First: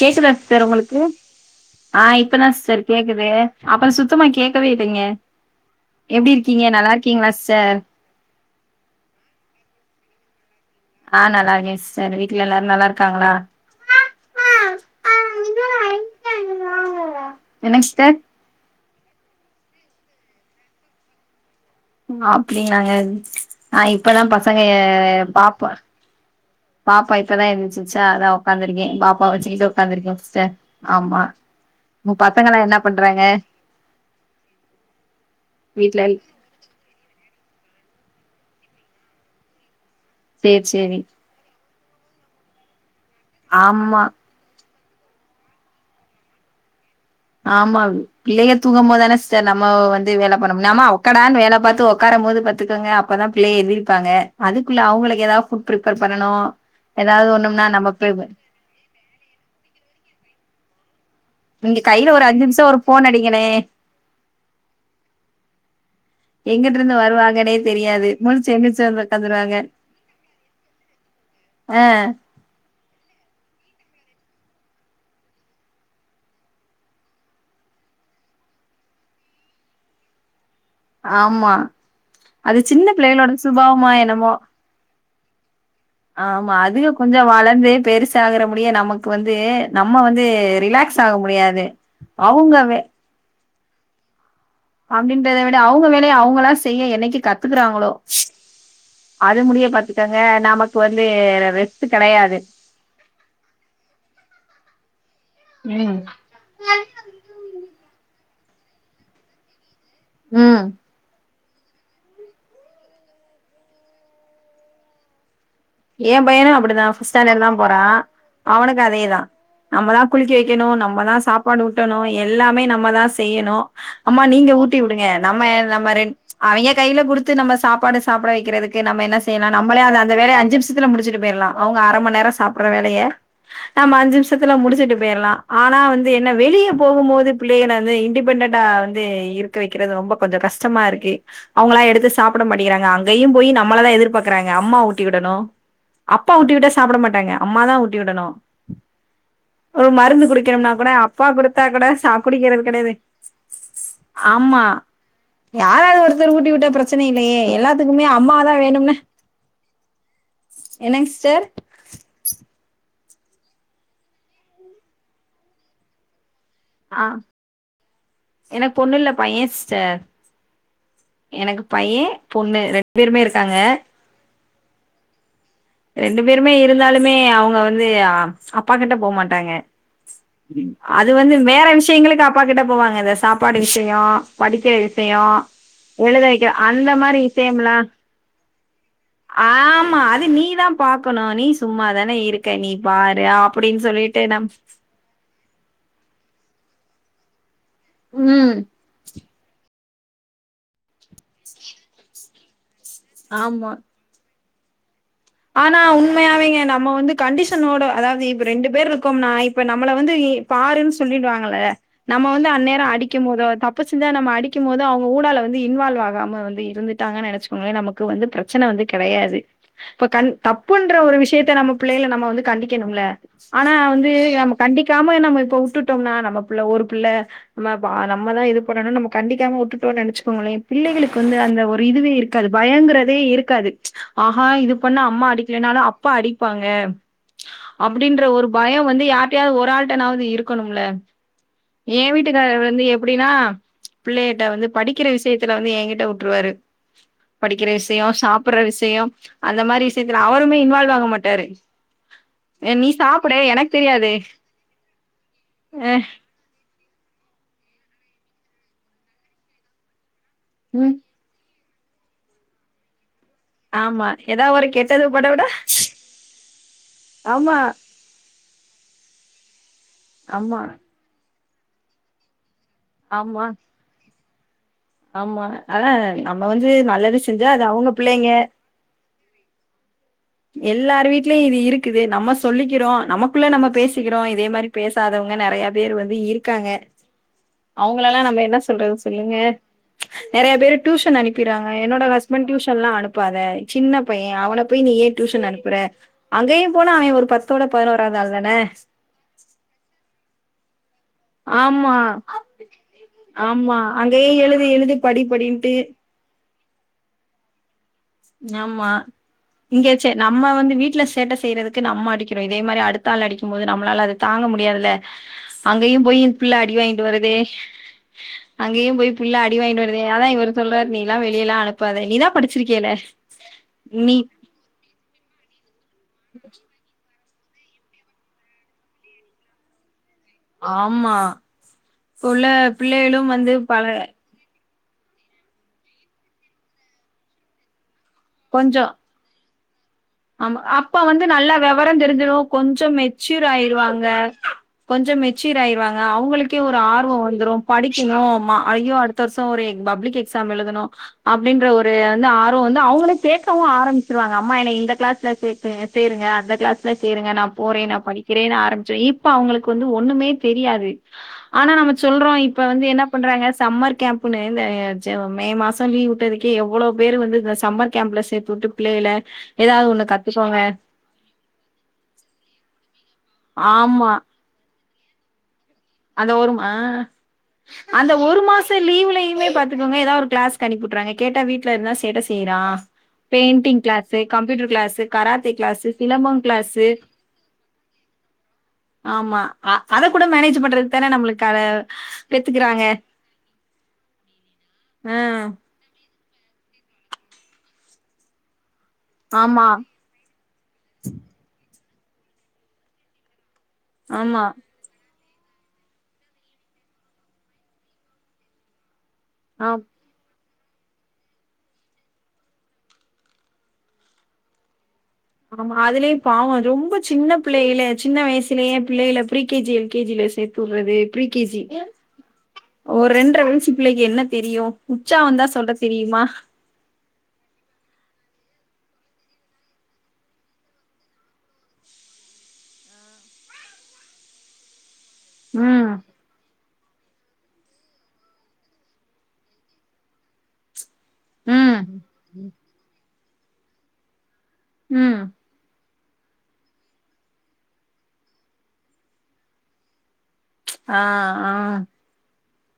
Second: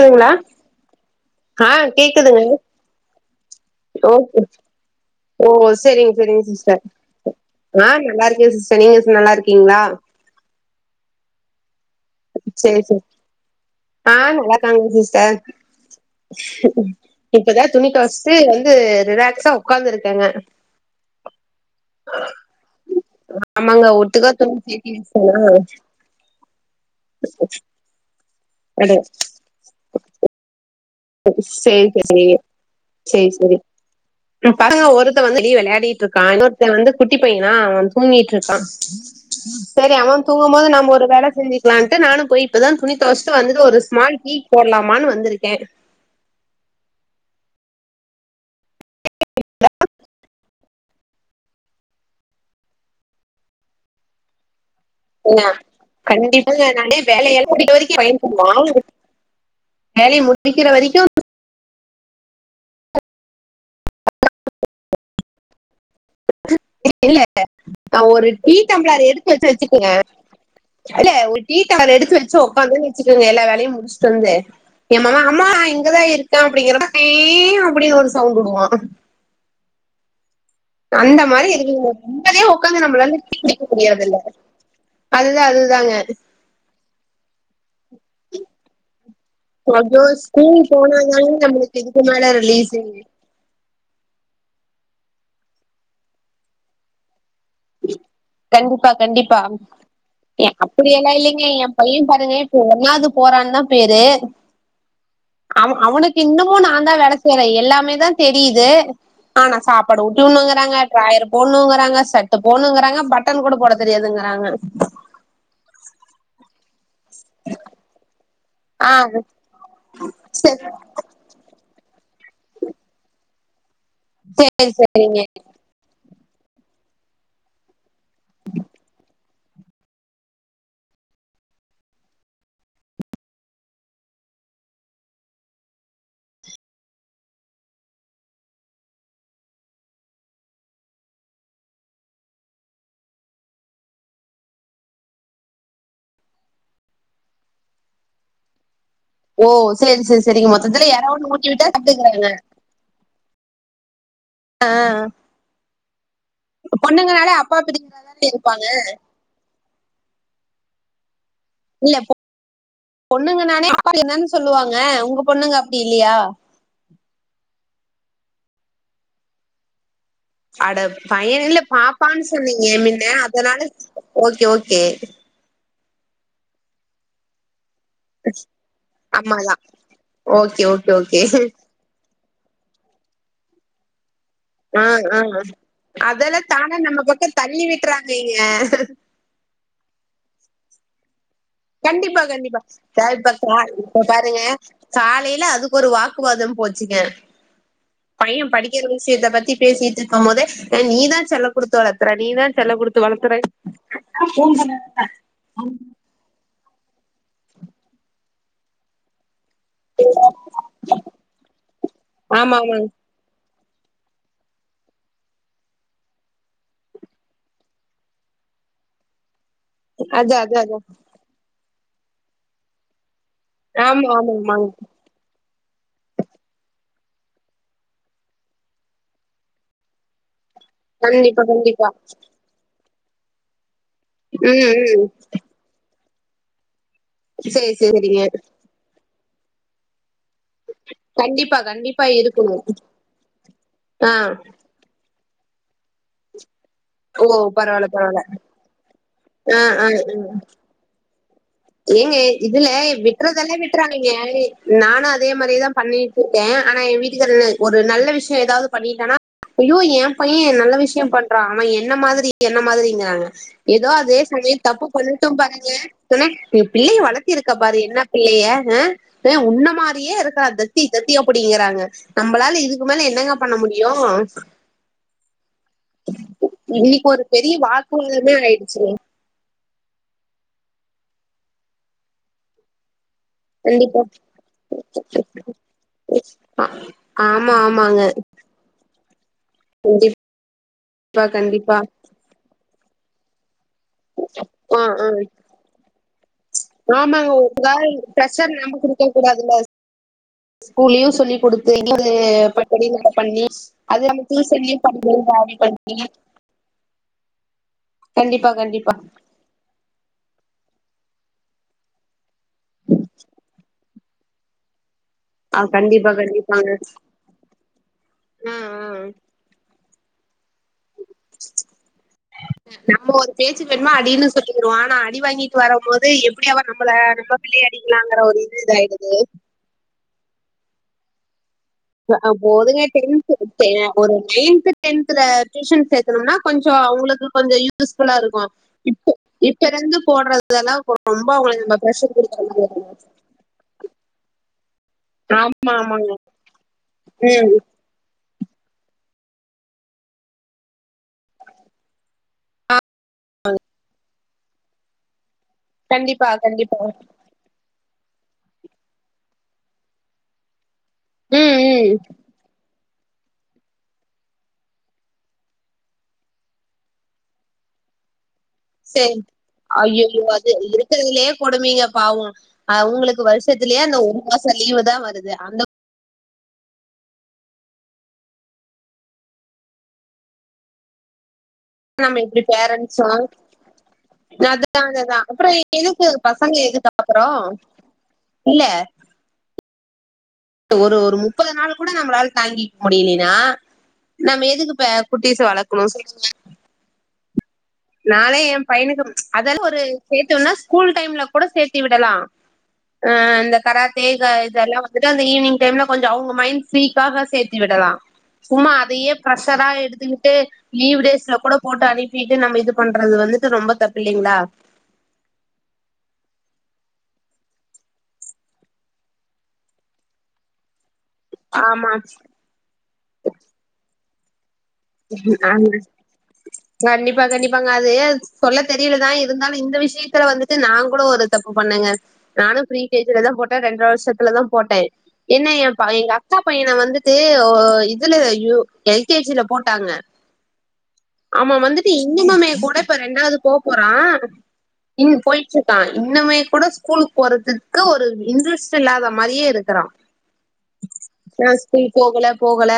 கேக்குதா சிஸ்டர் உங்களுக்கு ஆ இப்பதா சார் கேக்குது அப்ப சுத்தமா ஓகே கேக்கவே இல்லங்க ஓ செரிங்க செரிங்க சிஸ்டர் சிஸ்டர் ஆ நல்லா இருக்கேன் சிஸ் செரி ஆயிருச்சு நல்லா இருக்கீங்ளா ஆ நல்லா இருக்கேன் சிஸ்டர் வீட்ல எல்லாரு நல்லா செரி இருக்காங்ளா ஆ நல்லாக்காங்க சிஸ்டர் இப்பதா என்னங்க துணி சிஸ்டர் துவச்சுட்டு வந்து ரிலாக்ஸா உட்கார்ந்து இருக்கங்க ஆ அப்டிங்கங்களா நா ஆமாங்க இப்ப தா ஒட்டுக்கா துணி பசங்க சேத்தி வச்சேனா பாப்ப பாப்பா இப்பதா எந்திச்சிச்சா அதா உக்காந்துருக்கே அட பாப்பாவ வெச்சுகிட்டு உக்காந்துருக்கேன் சிஸ்டர் ஆமா சேரிக்கா உங்க சேரி பசங்கல்லா என்ன பண்றாங்க சேரி சேரி படங்க ஒருத்தன் வந்து வெளிய விளையாடிட்டு வீட்ல இருக்கான் இன்னொருத்தன் வந்து குட்டி பைய அவ தூங்கிட்டு இருக்கா சரி அவ சேரி தூங்கும்போது நாம சேரி ஒரு வேல செஞ்சு இருக்கலான்ட்டு நானு போயி இப்பதா துணி துவச்சிட்டு வந்துட்டு ஒரு ஆமா ஸ்மால் கீக் போடலாமான்னு வந்திருக்கே ஆமா பிள்ளைய தூங்கும் போதானே சார் நம்ம வந்து வேலை பண்ண முடியு ஆமா உக்கடான்னு வேலை பாத்து உக்கார போது பெத்துக்கங்க அப்பதா பிள்ளையை எந்திரிப்பாங்க அது [unintelligible] கண்டிப்பா நானே ஏதாவது வேலை ஏ ஒண்ணும்னா [unintelligible] நம்ம வரைக்கு பய போய் [unintelligible] வேலைய முடிக்கிற வரிக் நீங்க கையில ஒரு அஞ்சு நிமிச ஒரு போன் அடிங்கனே எங்கிட்டு இருந்து இல்ல வருவாங்கன்னே நா தெரியாது ஒரு முழிச்சு எந்திரிச்சு வந்து டீட்டம்ளர் எடுத்து வச்ச உக்காந்துருவாங்க வச்சுக்கங்க இல்ல ஒரு ஆ டீடால எடுத்து வச்சு உடக்காந்தே வச்சுக்கோங்க எல்லா வேலையு முடிச்சுட்டு வந்து எம்மவ அம்மா இங்கதா இருக்கே அப்டிங்கிறமா [unintelligible] அப்டின்னு ஒரு சவுண்ட்டு வுடுவா அந்த மாரி ஆமா [unintelligible] நிம்மதியா அது உக்காந்து சின்ன நம்மலால வந்து பிள்ளைகளோட டீ குடிக்க சுபாவமா முடியாதுல்ல என்னமோ அதுதான் அது ஆமா அதுக கொஞ்ச வளந்து பெருசாகற முடிய நமக்கு வந்து ஐயோ நம்ம வந்து ஸ்கூல் ரெண் ரிலாக்ஸ் ஆக போனாதாங்க முடியாது நம்மளுக்கு இதுக்கு மேல ரிலீஸ் அவுங்கவே அப்படின்றத விட அவங்க வேலைய அவங்களா செய்ய என்னைக்கு கத்துக்குறாங்களோ கண்டிப்பா கண்டிப்பா அது முடிய பாத்துக்கங்க நமக்கு அப்டி வந்து எல்லா இல்லிங்க எம் ரெஸ்ட் பைய பாருங்க கெடையாது இப்ப ஒன்னாது போறான் அண்ணாப் பேரே அவ ம் அவனுக்கு இன்னுமு நா தான் வேலை செய்றே எல்லாமே தா தெரியுது ஆனா சாப் ப்பாடு ம் ஊட்டினுங்கறாங்க டிராயர் போடணுங்கறாங்க ச த்த போணுங்கிறாங்க பட்டன் கூட போட தெரியாதுங்கறாங்க ஏம் பையனு அப்டிதா ஃபிஸ் ஸ்டேண்டடுதா போறா அவனுக்கு ஆ அதேதா நம்மதா குளிக்க வைக்கணு செரி நம்மதா சாப்பாடு ஊட் ட்டணு எல்லாமே நம்மதா செய்யணு அம்மா நீங்க செரி ஊட்டி வுடுங்க செரிங்க நம்ம அ நம்ம ரெண் அவிங்கத் கையில கொடுத்து நம்ம சாப்பாடு சாப்ட வைக்கிறதுக்கு நம்ம என்ன செய்லா நம்மலே அந்த வேலைய அஞ்சு நிமிச ம்சித்துல முடிச்சுட்டு போயர்லா அவுங்க அர மண் நேரம் சாப்பிற வேலைய நம்ம அஞ்சு இம்ஷத்துல முடிச்சுட்டு போயர்லா ஆ ஆனா வந்து என்ன வெளிய போகும்போது பிள்ளைகனந்து இண்டிபெண்டண்டா வந்து இருக்க வக்கிறது ரொம்ப கொஞ்ச கஷ்டம் மாருக்கு அவுங்களா எடுத்து சாப்பிட மாட்டிகிறாங்க அங்கியும் போயி நம்மளதா எதிர்பாக்கறாங்க அம்மா ஊட்டி விடணு அப்பா ஊட்டி விட்டா சாப்ட மாட்டாங்க அம்மாதா ஊட்டி உடணு ஓ ஒரு செரி செரி மருந்து செரிங்க குடிக்கணும்னா மொத்தத்துல கூட யாரோ அப்பா ஒன்னு ஊட்டி குடுத்தா விட்டா கூட சா சாப்ட்டுக்குறாங்க குடிக்கிறது கடையாது ஆம்மா ஆ யாராது ஒருத்தர் ஊட்டி விட்டா பிரச்சன பொண்ணுங்கனாலே இல்லையே அப்பா எல்லாத்துக்குமே பிரிக்கிறதானே அம்மாதா இருப்பாங்க வேணும்னா என்னங் சிஸ்டர் இல்ல பொண்ணுங்கனாளே அப்பா வேனுன்னு சொல்லுவாங்க உங்க பொண்ணுங்க அப்டி இல்லியா ஆ எனக் பொண்ணு இல்ல பைய சிஸ்டர் அட பைய இல்ல எனக்கு பைய பாப்பான் பொண்ணு சொன்னிங்க ரெண்டு மின்ன பேருமே இருக்காங்க அதனால ஓகே ஓ கே ரெண்டு பேருமே இருந்தாலுமே அவுங்க வந் து அப்பா கிட்ட போவ மாட்டாங்க அம்மாதா ஓகே ஓகே அது ஓகே வந்து வேற விஷயங்களுக்கு அப்பா கிட்ட போவாங்க இந்த சாப்பாடு விஷய படிக்கிற ஆ விஷய ஆ எழுத அதெல்லாம் வெக்க தானா அந்த நம்ம மாரி பக்கம் தள்ளி விசயம்லா விட்டுறாங்கங்க ஆமா அது நீ தா பாக்கணு சும்மாதான கண்டிப்பா இருக்க கண்டிப்பா நீ த பாரு இப்ப கால் அப்டின்னு இப்ப சொல்லிட்டு பாருங்க நம் காலயில அதுக்கு ஒரு வாக்குவாதம் போச் சிங்க பைய ம் படிக்கிற விஷயத்த பத்தி பேசிட் ருக்கும்போதே நீ தா செல்ல குடுத்து வளத்தற நீ தா செல்ல குடுத்து வளத்தற ஆமா ஃபோன் பண்ணாதானா ஆனா உண்மையாவேங்க நம்ம வந்து கண்டிஷனோட அதாவது இப்ப ரெண்டு பேர் இருக்கோம்னா இப்ப நம்மள வந்து நீ பாருனு சொல்லிடுவாங்கள நம்ம வந்து ஆமா அந்நேர ஆமாங்க அடிக்கும் போதோ தப் பு செஞ்சா நம்ம அடிக்கும் போது அவுங்க ஊடால வந்து இன்வால்வ் ஆகாம வந்து இருந்துட்டாங்கன நெனைச்சுக்கோங்களே நமக்கு வந்து பிரச்சன வந் து கெடையாது இப்ப கண் அது அது அது தப்புன்ற ஒரு விஷயத்த நம்ம புள்ளைகள நம்ம வந்து கண்டிக்கனும்ல ஆனா ஆமா வந்து ஆமா நம்ம ஆமாங்க கண்டிக்காம நாம இப்ப உட் விட்டுட்டோம்னா நம்ம புள்ள ஒரு புள்ள நம்ம நம்மதா இது பண்னுனு நம்ம கண்டிக்காம விட்டுட்டோ நெனச்சுக்கோங்களே பிள்ளைகளுக்கு வந்து கண்டிப்பா அந்த ஒரு கண்டிப்பா இதுவே இருக்காது பயங்றதே இருக்காது ஆஹா ம் இது தப்பு பண்ணா ம். அம்மா அடிக்கலனாலு அப்பா அடிப்பாங்க சரி சரிங்க அப்டின்ற ஒரு பயோ வந்து யார் டயாவது ஒரு ஆள்ட்டனாவது இருக் கணும்ல கண்டிப்பா ஏ கண்டிப்பா இருக்கணும் வீட்டுக்காரர் வந்து எப்டினா ஆ பிள்ளைட்ட வந்து படிக்கிற விஷயத் த்துல வந்து ஏங்கிட்ட விட்ருவாரு ஓ படிக்கிற பரவாயில்ல விஷயோ பரவாயில்ல சாப்புற விஷயம் அந்த ஆ ஆ மாரி விஷயத்துல அவருமே இன்வால்வ் ஆக மாட்டாரு ஏங்க இதுல "நீ சாப்புடு விட்றதெல்லா எனக்கு விட்டுறானுங்க தெரியாது." நானு அதே மாரிதா அ பண்ணிட்டு இருக்கே ஆனா என் வீட்டுக்கார ஒரு நல்ல விஷயோ ஏதாவது பண்ணிட்டனா ஐயோ ஏ பையே நல்ல ம் விஷயோ பண்றா அவே என்ன மாதிரி என்ன மாதிரிங்றாங்க ஏதோ ஆமா அதே எதா சமயோ ஒரு தப்பு கெட்டது பண்ணட்டு படவிட பாருங்க சொன்ன பிள்ளைய வளத்திருக்க ஆமா பாரு என்னா பிள்ளைய அ உன்ன மாரியே இருக்கா ஆமா தத்தி தத்தி அப் அப்படிங்றாங்க நம்பளால இதுக்கு மேல என்னங்க ஆமா பண்ண முடியு ஆமா அதா நம்ம வந்து இன்னைக்கு நல்லது ஒரு செஞ்சா பெரிய அது அவுங்க வாக்குவாதமே பிள்ளங்க ஆயிடுச்சுங்க. எல்லார் வீட்லயு இது இருக்குது நம்ம சொல்லிக்கிறோ நம்ம குள்ள நம்ம கண்டிப்பா. பேசிக்கிறோ இதே மாரி பேசாதவங்க நெறய பேரு வந்து ஆ இருக்காங்க ஆமா, ஆமாங்க. அவங்களல்லா நம் என்ன சொல்றது சொல்லுங்க கண்டிப்பா, நெறய பேரு டியூஷன் அனுப்பிறாங்க கண்டிப்பா. என்னோட ஹஸ்பண்ட் டியூஷ் ல்லா அனுப்பாத சின்ன பையே அவன போய் ஆ, நீ ஏ ஆ. டியூஷன் அனுப்புற அங்கயு போனா அவே ஒரு ஆமாங்க. பத்தோட கால் பதினோராவது ஆளு ப்ரெஷர் தானே நம்ம குடுக்க கூடாதுல்ல. ஸ்கூல்லயும் சொல்லிக் குடுத்து ஆமா இது படி நம்ம பண்ணி ஆமா அது நம்ம அங்கயே எழுது டியூசன்லயும் எழுது படி படிக்கிறது அது படின்ட்டு பண்ணி கண்டிப்பா, ஆமா கண்டிப்பா. இங்க சே நம்ம வந்து வீட்ல சேட்ட செய்றதுக்கு நம்ம அடிக்கிறோ இதே மாரி அடுத்த ஆள் அடிக்கும் போது நம்ளால அது தாங்க முடியாதுல ஆ அங்கேயு கண்டிப்பா, போய் புள்ள கண்டிப்பாங்க. அடி வாயிண்ட்டு வரது ஆ, ஆ. அங்கேயு போய் புள்ள அடி வாயிண்ட்டு வர தே அதா இவரு சொல்றாரு நீலா வெளியலா அனுப்புதா நீதா படிச்சிர்க்கேல நம்ம ஒரு பேச்சுக்கு வேனுமா அடினு சொல்லிருவோ ஆனா அடி வாங்கிட்டு வரும் போது எப்படி அவ நம்ள நம்ம பிள்ளைய அடிக்கலாங்கிற ஒரு இது இதாயிடுது ஆமா இப்ப உள்ள போதுங்க பிள்ளைகளும் டென்த் வந்து டெ பல ஒரு நைன்த் டென்த்ல டியூஷன் சேத்தனும்னா கொஞ்சோ அவங்களுக்கு கொஞ்சோ யூஸ்ஃபுல்லா இருக்கும் கொஞ்சம் இப்போ இப்ப இருந்து ஆமா போடுறதெல்லாம் அப்பா வந்து ரொம்ப நல்லா அவங்களுக்கு நம்ம விவரம் ப்ரெஷர் குடுக்குற தெரிஞ்சிரும் மாரி இருக்கும். கொஞ்சம் மெச்சூர் ஆயிருவாங்க கொஞ்சம் மெச்சீர் ஆமா, ஆமாங்க. ஆயிருவாங்க அவங்களுக்கே ஒரு ஆர்வம் ம் வந்துரும் படிக்கணும் ம்மா ஐயோ அடுத்த வருஷம் ஒரு எ பப்ளிக் எக்ஸாம் எழுதணு அப்படின்ற ஒரு வந்து ஆர்வம் வந்து அவங்களு கேக்கவு ஆரம்பிச்சிருவாங்க அம்மா என்ன இந்த கிளாஸ்ல சேத்துங்க சேருங்க கண்டிப்பா அந்த கண்டிப்பா கிளாஸ்ல சேருங்க நா போறே நா படிக் க்கிறேன் ஆரம்பிச்சு இப்ப அவங்களுக்கு வந்து ஒண்ணுமே தெரியாது ம் ஆனா நம்ம ம் சொல்றோ இப்ப வந்து என்ன பண்றாங்க சம்மர் கேம்ப்னு இந்த ச மே மாசம் லீவ் விட்டதுக்கே எவ்வளவு பேர் வந்து இந்த சம்மர் கேம்ப்ல சேத் கூப்ட்டு பிள்ளைகல சரி ஐயையோ அது இருக்கறதுலயே கொடுமைங்க பாவம் அவங்களுக் வருஷத்துலயே அந்த ஆமா. ஒரு மாசம் லீவு தா வருது அந்த அந்த ஒரும் ஆ அந்த ஒரு மாசம் லீவ்லயுமே பாத்துக்கோங்க ஏதாவது ஒரு க்ளாஸ்க்கு அனுப்பி விட்றாங்க கேட்டா வீட் ல இருந்தா நம்ம சேட்ட எப்டி செய்றா பேரண்ட்ஸு பெயிண்டிங் க்ளாஸ் கம்ப்யூட்டர் அதா க்ளாஸ் அததா அப்புறோ கராத்தே க்ளாஸ் எதுக்கு சிலம்பம் க்ளா [inaudible] ஆமா அத கூட மேனேஜ் பண்றது ஒரு ஒரு முப்பது நாள் கூட நம்மளால தாங்கி முடியலன்னா நம்ம எதுக்கு இப்ப ஆ குட்டிச வளக்கணு சொல்லுங்க நானே என் பையனுக்கு அதெல்லா ஆமா ஒரு சேத்தம்னா ஸ்கூல் டைம்ல கூட சேத்தி விடலா அ அந்த கராத்தே இது ஆமா இதல்லா வந்துட் டு அந்த ஈவினிங் டைம்ல கொஞ்சம் அவங்க மைண்ட் ஃப்ரீக்காக சேத்து விடலா சும்மா அதயே ஆ பிரசரா எடுத்துக்கிட்டு லீவ் டேஸ்ல கூட போட்டு அனுப்பிட்டு நம்ம இது பண்றது வந்துட்டு ரொம்ப தப்ப இல்லைங்களா ஆமா அதுலயும் பாவம் ரொம்ப சின்ன பிள்ளைகல சின்ன வயசுலயே பிள்ளைகல pre K G L K ஜில சேத்து உட் து ஃப்ரீ கே ஜி ஆமா ஒரு ரெண்டரை வயசு பிள்ளைக்கு என்ன தெரியு உச்சாவந்தா ஆமா சொல்ல தெரியுமா கண்டிப்பா கண்டிப்பாங்க அது சொல்ல தெரியலதா இருந்தாலும் இந்த விஷயத்தல வந்துட்டு நா கூட ஒரு தப்பு பண்ணேங்க நானும் ஃப்ரீ கே ஜில தான் போட்டேன் ரெண்ட்ர வருஷத்தல தான் போட்டே என்ன என் ம் எங்க அக்கா பையனை வந்துட்டு இதுல அய்யோ எல் கே ஜி ல போட் டாங்க அவன் ம் வந்துட்டு இன்னமமே கூட இப்ப ரெண்டாவது போ போறா இனி ம் போயிட்டுருக்கா இன்னுமே கூட ஸ்கூலுக்கு போறதுக்கு ஒரு இன்ட்ரெஸ்ட் இல்லாத மாரியே இருக்குறா ஆ ஆ போகல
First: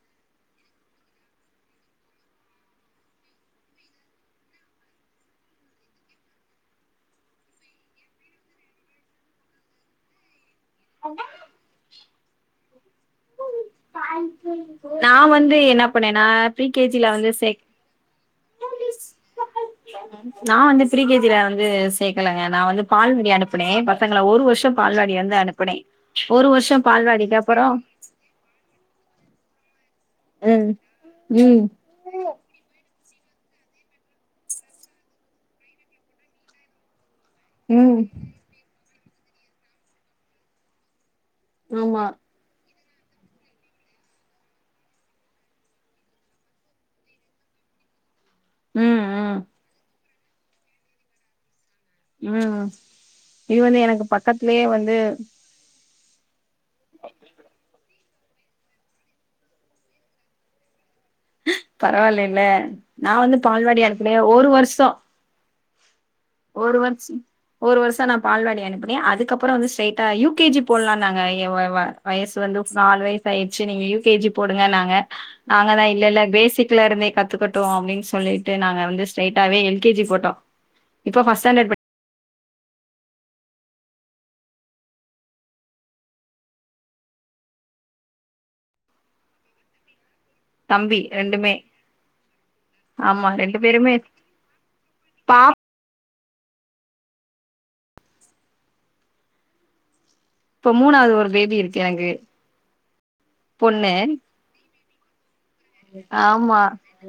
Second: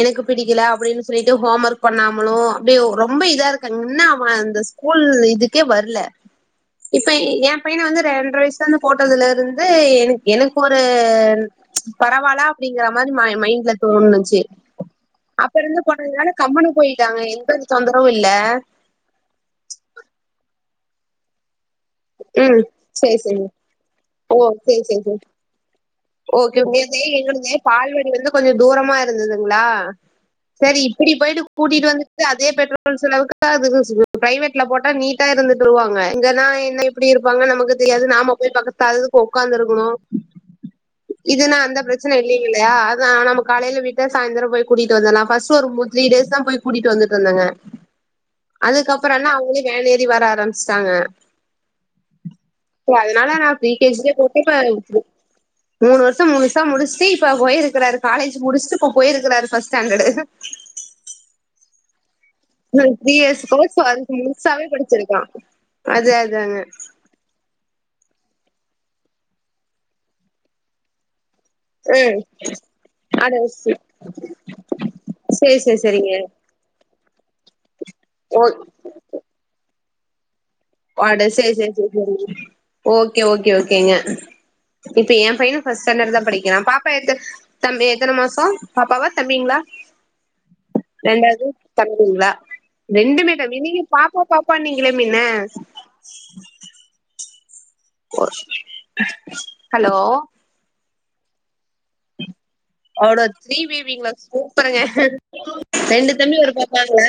எனக்கு பிடிக்கல அப்படின்னு சொ ல்லிட்டு ஹோம் ஒர்க் பண்ணாமலு அப்படி ரொம்ப இதா இருக்காங்கன்ன அவன் அந்த ஸ்கூல் இதுக்கே வரல இப்ப என் பயன வந்து ரெண்டரை வயசுல இருந்து போட்டதுல இருந்து எனக்கு எனக்கு ஒரு பரவால்ல அப்படிங்கற மாதிரி மைண்ட்ல தோணுச்சு நான் அப்ப வந்து இருந்து என்ன போனேன போனதுனால ப்ரி கம்முனு கே ஜில போயிட்டாங்க வந்து எந்த சேக் ஒரு தொந்தரவு இல்ல நான் வந்து ப்ரி கே ஜில வந்து சேர்க்கலங்க ம் நான் வந்து சேரி பால்வடி சேரி அனுப்புனே பசங்கள ஓ ஒரு வருஷம் சேரி சேரி பால்வடி சேரி வந்து அனுப்பனே ஓகே உங்களுக்கு எங்கலது பால்வடி வந்து கொஞ்சம் தூ ரமா இருந்ததுங்களா ம் சரி இப்படி போயிட்டு ம் கூட்டிட்டு வந்துட்டு அதே பெட்ரோல் செலவுக்கு பிரைவேட்ல போட்டா நீட்டா இருந்துட்டு வருவாங்க இங்கன்னா என்ன எப்படி இருப்பாங்க நமக்கு ம் தெரியாது நாம போய் பக்கத்து அதுக்கு உடக்காந்துருக்கணு இதுன்னா அந்த ஆமா பிரச்சனை இல்லைங்களையா ஆ நாம காலையில விட்ட சாயந்தரம் போய் கூட்டிட்டு வந்துடலாம் ஃபர்ஸ்ட் ஒரு மூ த்ரீ டேஸ் தான் போய் கூட்டிட்டு வந்துட்டு இருந்தங்க ம் அதுக்கப்புற நா ம் அவுங்களே வேன் ஏறி வர ஆரம்பிச்சிட்டாங்க ம் சோ அதுனால நா இது பரீ வந்து எனக்கு கேஜிலே போட்டே பக்கத்துலயே வந்து இப்ப மூணு வருஷு முழுசா முடிச்சிட்டு இப்ப போயிருக்கிறாரு காலேஜ் முடிச்சிட்டு இப்ப போயிருக்காரு ஃபர்ஸ்ட் ஸ்டாண்டர்டு ப ந த்ரீ இயர்ஸ் கோர்ஸ் வந்து அனுப்புனே ஒரு முழுசாவே வருஷோ படிச்சிருக்கா ஒரு வருஷம் ஒரு வருஷனம் பால்வாடி அனுப்பின அதுக்கப்புரோ வந்து ஸ்ட்ரைட்டா யுகேஜி போட்லான்னாங்க ம் வயசு வந்து நாலு வயசு அட அயிச்சி சே நீங்க யூ கேஜி போடுங்க நாங்க சேரி சேரி நாங்கதா சேரிங்க இல்லல்ல பேசிக்ல இருந்தே கத்துக்கட்டோ அப்டின்னு ஓ சொல்லிட்டு நாங்க வந்து ஸ்ட்ரெய்ட்டாவே எல்கேஜி போட்டோ ஆட இப்ப ஃபர்ஸ்ட் செரி ஸ்டாண்டர்ட் செரி படி செரி செரி ஓகே ஓகே ஓகேங்க இப்ப என் பையனு பஸ்ட் ஸ்டாண்டர்ட் தா படிக்கிறா பாப்பா எத்தன எத்தன மாசோ பாப்பா எத்தன மாசோ பாப்பாவ தம்பிங்கலா தம்பி ரெண்டாவது ரெண்டுமே தம்பிங்லா ஆமா ரெண்டுமே ரெண்டு தம்பி நீங்க பேருமே பாப்பா பாப்பா நீங்கள மின்ன பாப் [unintelligible] ஹலோ மூணாது ஒரு பேபி இருக் அவடோ த்ரீ பொண்ணு பேபிங்கலா சூப்பருங்க ரெண்டு தம்பி ஒரு ஆமா பாப்பாங்களா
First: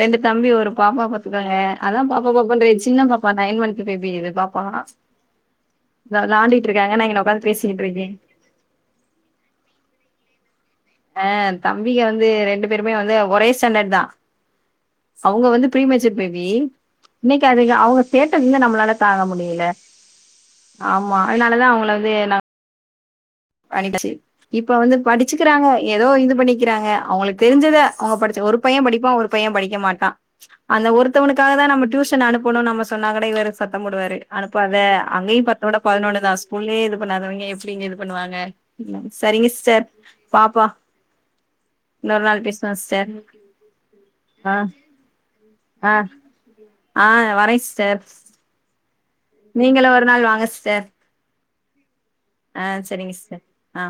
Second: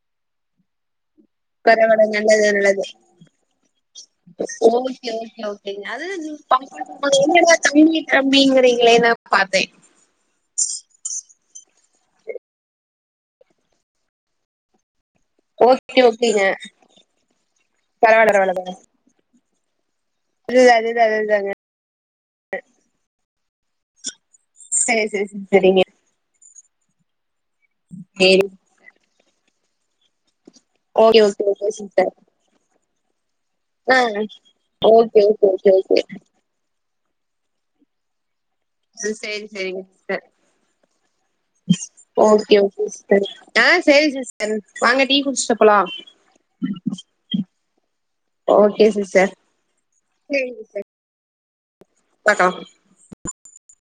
ரெண்டு தம்பி ஒரு பாப்பா பாத்துக்கோங்க அதா பரவல பாப்பா நல்லது பாப்பான்றே நல்லது சின்ன பாப்பா நைன் மந்த் பேபி இது பாப்பா ஓகே ஓகே ஓகேங்க அது இந்தா வெளாண்டிட்டு இருக்காங்க நா இங்கன உக்காந்து என்னடா பேசிக்கிட்டு தம்பி இருக்கே தம்பிறீங்களே நா பாத்தே [inaudible] ஆ தம்பிங்க வந்து ரெண்டு பேருமே வந்து ஒரே ஸ்டாண்டர்ட் தா அவுங்க வந்து ப்ரீ ஓகே மெசர் ஓகேங்க பேபி இன்னிக்கி அதுங்க அவுங்க சேட்ட பரவால்ல வந்து பரவால்ல நம்மளால தாங்க முடியல அதுதா அதுதா ஆமா அதுதாங்க அதனாலதா அவங்கள வந்து நா யிச்சு இப்ப வந்து சரி சரி சரி படிச்சிக்கிறாங்க சரிங்க ஏதோ இது பண்ணிக்கிறாங்க அவங்களுக்கு தெரிஞ்சத அவ்ங்க படிச்ச சரி ஒரு பைய படிப்பா ஒரு பைய படிக்க மாட்டா அந்த ஓகே ஓகே ஒருத்தவனுக்காக தா ஓகே நம்ம சிஸ்டர் டியூஷன் அனுப்பணு நம்ம சொன்னாக் கூட இவரு சத்தம் ஆ போடுவாரு அனுப்பாத ஓகே அங்கயு ஓகே ஓகே பத்தோட ஓகே பதினொன்னு தா ஸ்கூல்லயே இது பண்ணாதவைங்க எப்டி பண்ணுவாங்க சரிங்க சிஸ்டர் பாப்போ இன்னொரு நாள் ஓகே பேசுவோ ஓகே சிஸ்டர் ஆ சேரி சிஸ்டர் ஆ வாங்க டீ குடிச்சிட்டு போலா ஆ ஆ வரே சிஸ்டர் ஓகே சிஸ்டர் நீங்களு ஒரு நாள் வாங்க சிஸ்டர் பாக்கலாம் ஆ செரிங்க சிஸ்டர் ஆ